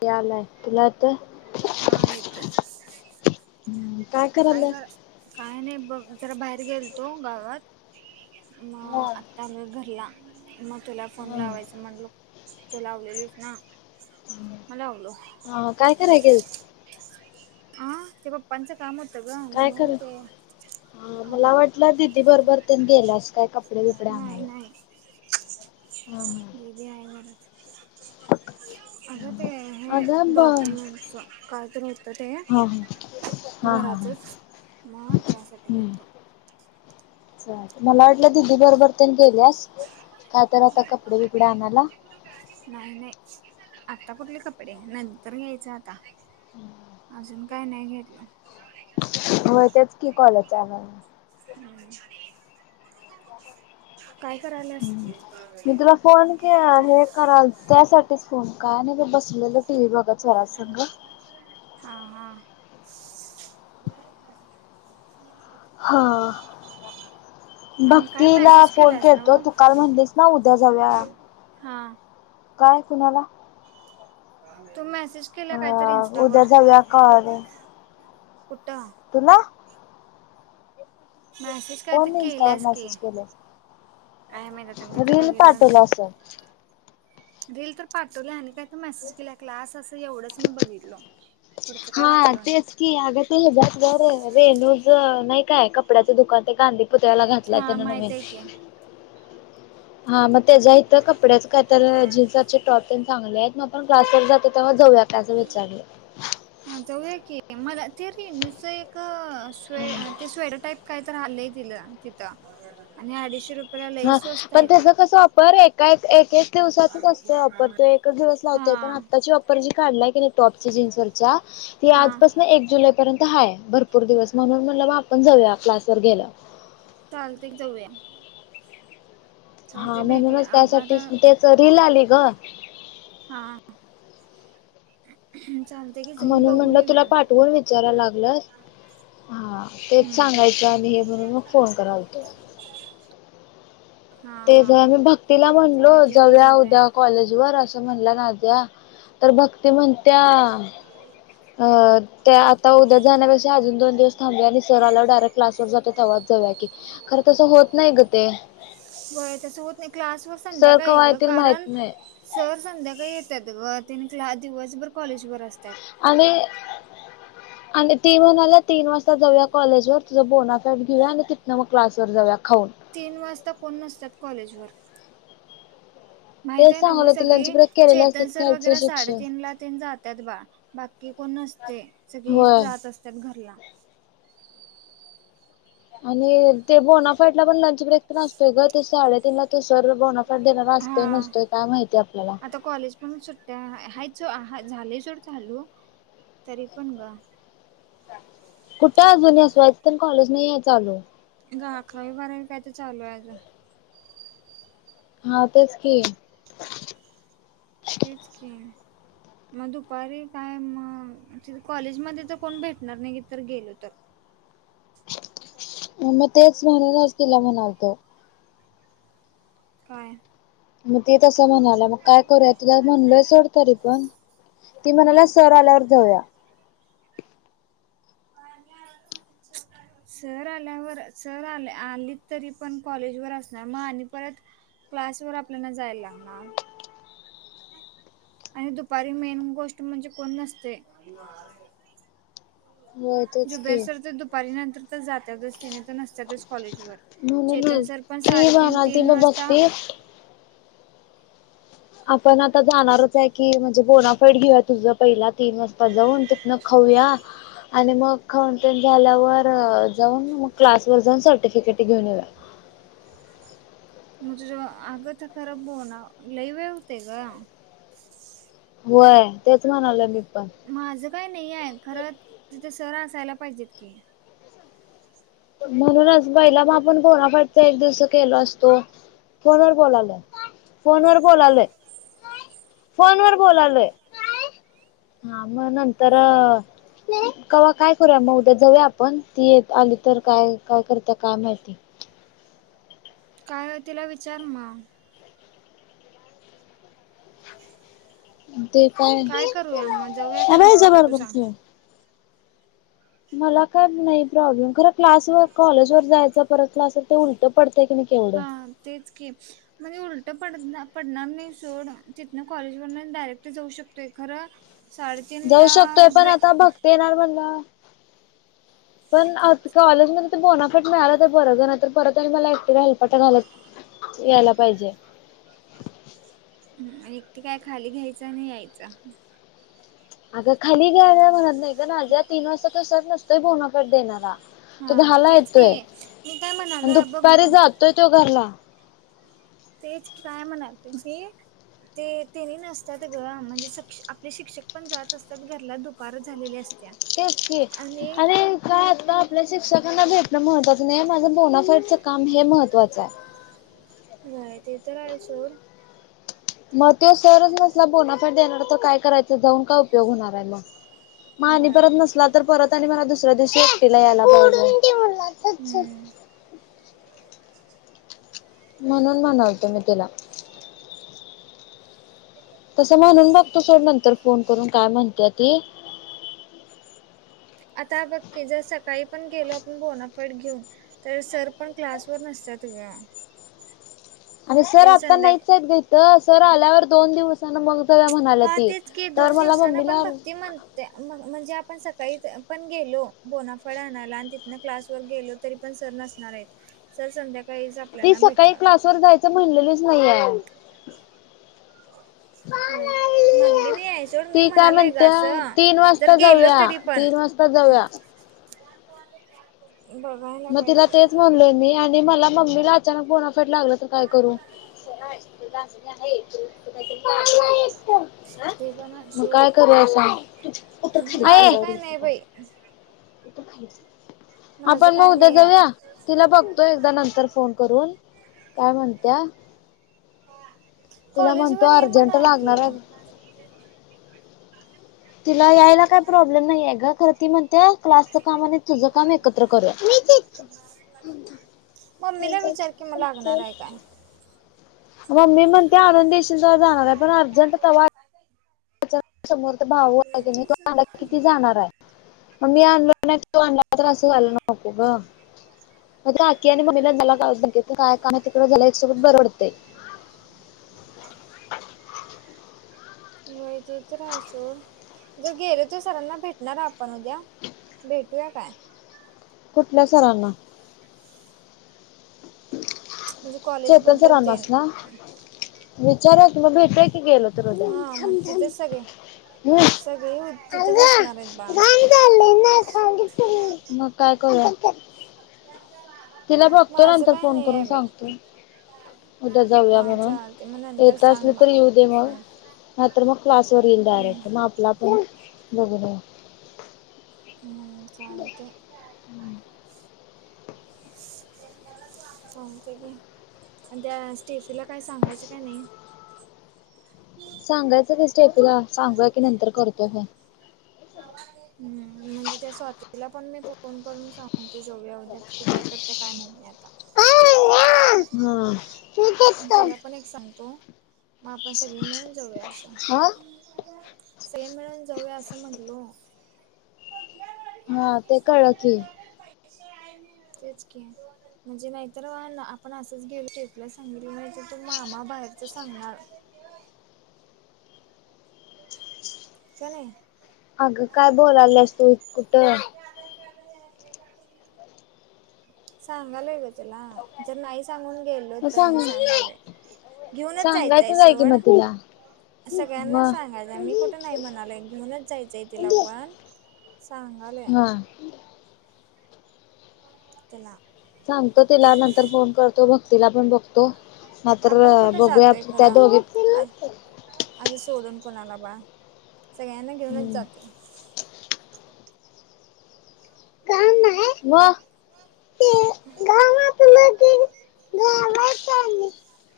ते आलाय हीला तर हा येतोय काय कराय काय नाई बघ जरा बाहेर गेलतो गावात म हा आत्ता आलोय घरला. मग तुला फोन हा लावायचं म्हंटलो तू लावलेलीस ना म लावलो हां काय कराय गेलती आं ते पप्पांचं काम होतं ग म्हणून ते हां मला वाटलं दीदी बरबर तेन गेल्यास काय कपडे बिपडे आणायला. हा हा दीदी हाय घरात आगं ते हे अगं ब डॉक्युमेंटचं काही तर होतं ते हा हा हा हा हा घरातचच म त्यासाठी हम्म. गेलतो चालतंय मला वाटलं दीदी बरोबर तेन गेली हायस काय तर आता कपडे बिपडे आणायला आता कुठली कपडे नंतर घ्यायचं आता आजून काय नाही घेतलं होय तेच की कॉलेज चालू हा हम्म. काय करायलास हम्म मी तुला फोन केला हे कराय त्यासाठी तेच फोन काय नाय ग बसलेलं हा हा. हा. आणि काय भक्तीला मेसेज फोन केलास ना केलता व तू काल म्हणलीस ना उद्या जाऊया हा काय कुणाला? तु मॅसे हा उद्या जाऊया का आज? कुठ? तूला मॅसेज काय तर इन्स्टावर केल्यास की मेसेज केले काय माहित आता मी तर रील बघितलं पाठवली असल. नाही रील तर पाठवल्या आणि काय तर मॅसेज केलय क्लास असं. एवढंच मी बघितलो पुढचं काय हां वाचलं तेच नाही की अगं ते हच्यात [unintelligible] हाय रेणू चं चं नाई काय कपड्याचं दुकान ते गांधी पुतळ्याला घातलाय हा त्यानं माहित नवीन. आहे की हा, हां म त्याज्या इथं कपड्याचं काय तर जीन्सचे टॉप तेन चांगले हैत मात्रं [unintelligible] क्लासवर जात्यात तेव्हा जाऊया का असं विचारलं. [unintelligible] हाय ते रेनुचं एक स्वे ते स्वेटर टाईप काही तर हाल्लंय तिला तिथं आणि अडीचशे रुपय हा पण त्याचा कस ऑफर एका एकएक दिवसाचच असते ऑफर तो एकच दिवस लावतो पण हा आताची ऑफर जी काढलाय की नाय टॉप ची जीन्स वरच्या ही हा आजपासन एक जुलैपर्यंत हाय भरपूर भरपूर दिवस म्हणून म्हणलं मग आपण जाऊया क्लास वर गेलं चालते की जाऊया हा चालते भेटले म्हणूनच आप आता त्यासाठीच त्याच रील आली ग हम्म [unintelligible] म्हणून म्हणलं तुला पाठवून विचाराय लागलंस हा तेच हम्म सांगायचं आणि हे म्हणून मग फोन करालतो हा ते हा झाल मी भक्तीला म्हणलो चालते की जाउया जाऊया उद्या कॉलेज वर अस तो म्हणला दाद्या तर भक्ती म्हणत्या अ ते आता उद्या जाण्या पेक्षा अजून दोन दिवस थांबले आणि सर आलावर डायरेक्ट क्लासवर जातो तवाच जाऊयाकी खर तसं होत नाही ग ते व्हय तस होत नाही क्लास वय सर संध्याकाळी कवा ग येतील माहित कारण नाही सर संध्याकाळी येत त्यात तिनी काल दिवसभर कॉलेजवर असतात आणि आणि ती म्हणाल्यात तीन वाजता जाऊया कॉलेजवर तुझं बोनाफाईड घेऊया आणि तिथन मग क्लासवर जाऊया खाऊन. तीन वाजता कोण नसत्यात कॉलेजवर माहित तेच आहे ना मग सांगालोय ते लंच सगळी ब्रेक केलेले असतात चेतन सर खालचे वगैरे शिक्षक साडेतीन ला तीन जात्यात बाळा बाकी की कोण नसतय सगळे होय. जात असतात घरला आणि ते बोनाफाईडला पण लंच ब्रेक नसतोय ग ते साडेतीन ला ते सर बोनाफाईड सद्याला वाजतोय हा नसतोय काय माहितीय आपल्याला तो हा झाले सोड चालू तरी पण ग कुठे अजून यस वायच पण कॉलेज नाहीए चालू अग अकरावी बारावी काय तर चालू आहे आजून हा तेच की तेच की मग दुपारी काय म त कॉलेज मध्ये तर कोण भेटणार नाय की तर गेलो तर म तेच म्हणूनच तिला म्हणालतो काय मग ते तसं म्हणालं मग काय करूया तिला म्हणाल सोड तरी पण ती म्हणाल्या सर आल्यावर जाऊया [inaudible] सर आल्यावर सर आले आली तरी पण कॉलेजवर असणार म आणि परत क्लास वर आपल्याला जाय लागणार आणि दुपारी मेन गोष्ट म्हणजे कोण नसतय होय तेच की जुबेरसर तर दुपारी नंतर तर जात्यातच तिने तर नसत्या कॉलेज वर चेतन म्हणूनच सर पण ती साडेतीन म्हणाल ती तीन मग वाजता बघते आपण आता जाणारच आहे की म्हणजे बोनाफाईड घेऊया तुझ पहिला तीन वाजता जाऊन तिथन खाऊ जाऊया आणि मग खाऊन पिऊन झाल्यावर जाऊन मग क्लासवर जाऊन सर्टिफिकेट घ घेऊन येऊया मजे ज आग ते खर बोना लई वेळ होतय ग व्हय तेच म्हणालोय मी पण. माझं काही नाही हाय खरं तिथं सर असायला पाहिजेत की. म्हणूनच पहिला म आपण. बोनाफाईड एक दिवस केल असतो. फोन वर बोलालोय. फोन वर बोलालोय काय हा म नंतर कवा काय करूया म उद्या जऊया आपण. ती येत आली. तर काय-काय करत्या काय म्हाईती. काय व्हय तिला विचार मग. ते काय हा. करूया मग जाऊया का थांब ह. नको हेच्या तू बरोबर सांग बोल. मला काय नाही प्रॉब्लेम. खर क्लासवर कॉलेज वर जायच. परत क्लास ते उलट पडत. हा तेच की म्हणजे उलट पड पडणार नाही सोड. तिथन कॉलेज वरण डायरेक्ट जाऊ शकतोय खरं. जाऊ साडेतीनला शकतोय पण बे आता भक्ती येणार म्हणल्यावर. पण कॉलेजमध्ये तर बोनाफाईड मिळालातर बर ग. नाहीतर परत आणि मला एकटीला हेलपाटे घालत. यायला पाहिजे. हम् आणि एकटी काय खाली घ्यायचं आणि यायचं. अगं खाली घ्यायला म्हणत नाही ग. नाजीया तीन वाजता. तो सर नसतोय बोनाफाईड देणारा. तो हां दहाला तेच येतोय. की मी काय आणि म्हणालो बघ दुपारी बोल जातोय. तो घरला. तेच काय म्हणाली ती. ते त्यांनी नसतात ग. म्हणजे आपले शिक्षक पण जात असतात घरला. दुपार झालेली असते. तेच की आणि काय ते आपल्या शिक्षकांना भेटण महत्त्वाचं नाही. माझे बोनाफाईड काम हे महत्त्वाचं आहे. होय ते तर आहे सोड. मग तो सरच नसला बोनाफाईड देणार तर. काय करायचं जाऊन काय उपयोग होणार आहे मग. आणि व्हय परत नसला तर. परत आणि मला दुसऱ्या दिवशी एकटीला यायला पाहीजे. हम्म [unintelligible] म्हणून म्हणालतो मी तुला. तसं म्हणून बघतो सोड. नंतर फोन करून काय म्हणते ती. आता बघ की जर सकाळी. पण गेलो आपण बोनाफाईड घेऊन तर सर पण क्लासवरर नसतात ग. अरे सर त्यांनी आता संध्याका नाहीच आहेत. ग हित सर आल्यावर दोन दिवस. हा तेच की दोन मला दिवसाांना पण मम्मीला भक्ती म्हणते म्हणजे आपण स काही पण गेलो बोनाफाईड आणायला. आणि तिथन क्लास वर गेलो तरी पण सर नसणार आहेत. सर संध्याकाळी ती सकाळी क्लासवरर जायचं म्हणलेलीच नाहीया. हो म्हणली नाही आहे सोड. मी ती काय म्हणालोय ग म्हणत्या असं जर गेलो तरी पण. चल जाऊया. बँक वाले. बँक वाले. मग तिला तेच म्हणलेय मी. आणि मला मम्मी ला अचानक बोनाफाईड लागलं तर काय करू. [unintelligible] [unintelligible] आहे मग सोड काय करूया सांग. माझं काय नाही बाई [unintelligible] माझं आपण मग काय उद्या नाही जाऊया. आहे तिला बघतो एकदा नंतर फोन करून. काय म्हणत्या. तिला म्हणतो कॉलेजवर ये अर्जंट म्हणाव की लागणार आहे. तिला यायला काही प्रॉब्लेम नाही हाय ग. खरं ती म्हणत्या. क्लास काम. आणि तुझं काम. एकत्र करूया. मम्मीला विचार की मग लागणार आहे काय [unintelligible] मम्मी म्हणत्या. आनून देशील तेव्हा जाणार आहे. पण अर्जंट तवा समोर भाऊ आहे कणी तो आला की ती जाणार आहे. मग मी आणलो तो आणला तर अस व्हायला नको ग. मग आख्खी मम्मीआणि मला झाला एक सोबत बरं पडतंय हो ते तर सोड जर गेलो तर सरांना भेटणार आपण उद्या भेटूया काय कुठल्या सरांना म्हणजे कॉलेज चेतन बद्दल ते सरांनाच ना विचारा क मग भेटूयाकी गेलो तर हा उद्या मग तिथंच सगळे सगळे तिथंच असणार आहेत बा [unintelligible] तिला बघतो माझं नंतर काय फोन नाही करून आहे बाई सांगतो उद्या जाऊया हा म्हणून चालते मग नंतर येत असलं सांग तररी मला येऊ दे मग हम्म म तर मग क्लासवरर येईन हम्म डायरेक्ट मग आपला पण बघून ये हम् चालते श अअअ चांगत गी आणि त्या स्टेफीला काही सांगायचं काय नाही सांगायचं ते स्टेपूला सांगू कि नंतर करतो ह हम्म म्हणजे त्या स्वातीला पण मी फोन करून सांग या उद्या काय करते काय माहित नाही आता हा तिला पण एक सांगतो मग आपण सगळी मिळून जाऊया असं हा सई मिळून जाऊया असं म्हंटलो हा ते कळ क तेच क म्हणजे नाहीतर वा ना आपण असंच घेऊ श प्लस चांगली माहितीे तू मामा बाहेरच सांगणार कणे अगं काय बोलालास तू इ कुठं सांगालय ग त्याला जर नाही सांगून गेलो मग तर सांग मी सांगालोय घेऊनच जायचय सांगायचंच आहे की सवळ मग तिला सगळ्यांना मग सांगायच मी कुठे नाही म्हणालय की म्हनच जायचंय तिला पण सां हा लाला सांगतो तिला नंतर फोन करतो भक्तीला पण बघतो नाहीतर आपण कुठे बघूया जातय खर त्या दोघी असं सोडून कोणाला बा सगळ्यांना घेऊनच हम्म. जाते का आहे ह ह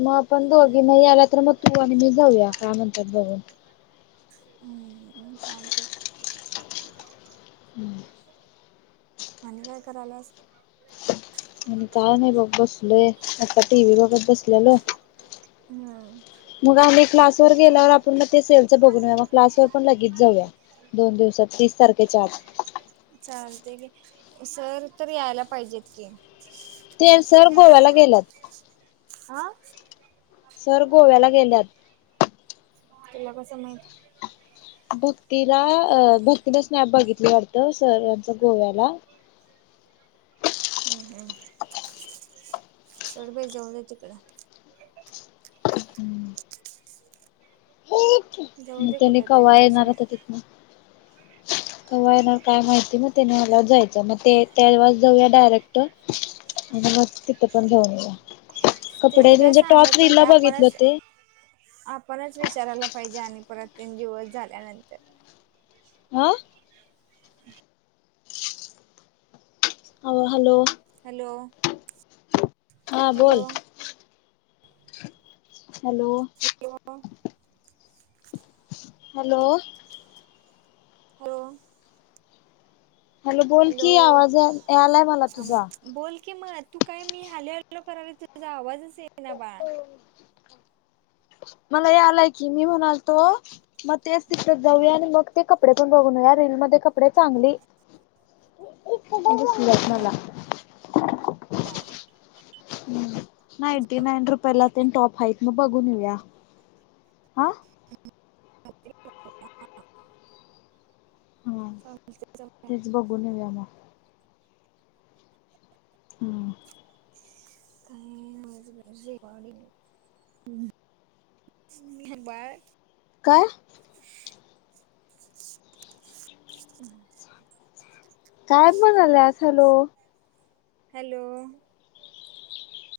मग आपण दोघी नाही आला तर मग तू आणि मी जाऊया काय म्हणतात बघून हम्म लते मणे काय करालास आणि काय नाही बघ बसलोय आता टी व्ही बघत बसलेल हम् मग आम्ही क्लासवर गेल्यावर आपण ते सेलच बघ मग्सवर पण लगेच जाऊया दोन दिवसात तीस तारखेच्या आज चालते की सर तर यायला पाहिजेत की ते सर गोव्याला गेलात आा सर गोव्याला गेल्यात तुला कस माहत भक्तीला भक्तीला स्नॅप बघितली वाटतं सरांच गोव्याला हम्म हम् सोड बाई जाऊन तिकडं हम्म जाऊ मग दे त्याने कुठ का तरी वा बाई येणार सोड आता तिथनं कव्हा येणार काय माहिती मग तेने आल्यावर जायचं मग ते त्यास जाऊया डायरेक्ट आणि मग तिथं पण घेऊन तेनी काय सांगत नाही बघितलं आपणच ते आपणच विचारायला पाहिजे आणि परत तीन दिवस झाल्यानंतर आ? हॅलो हॅलो हॅलो हा बोल hello hello hello hello hello hello बोल कि हॅलो आवाज या-यालाय मला हा तुझा मग बोल की मग तू काय मी हॅलो हॅलो करालोय तुझा आवाजच ये ना बाळ मला हे आलाय की मी म्हणालतो मग तेच तिकडेत जाऊया आणि मग ते कपडे पण बघून या रे कपडे चांगली दिसल्यात मला हम् नायटी नायन रुपयला तीन टॉप हायत बगून येऊया हा हा तेच बघून येऊया मग हम [unintelligible] [unintelligible] काय [unintelligible] काय म्हणायलास हॅलो हॅलो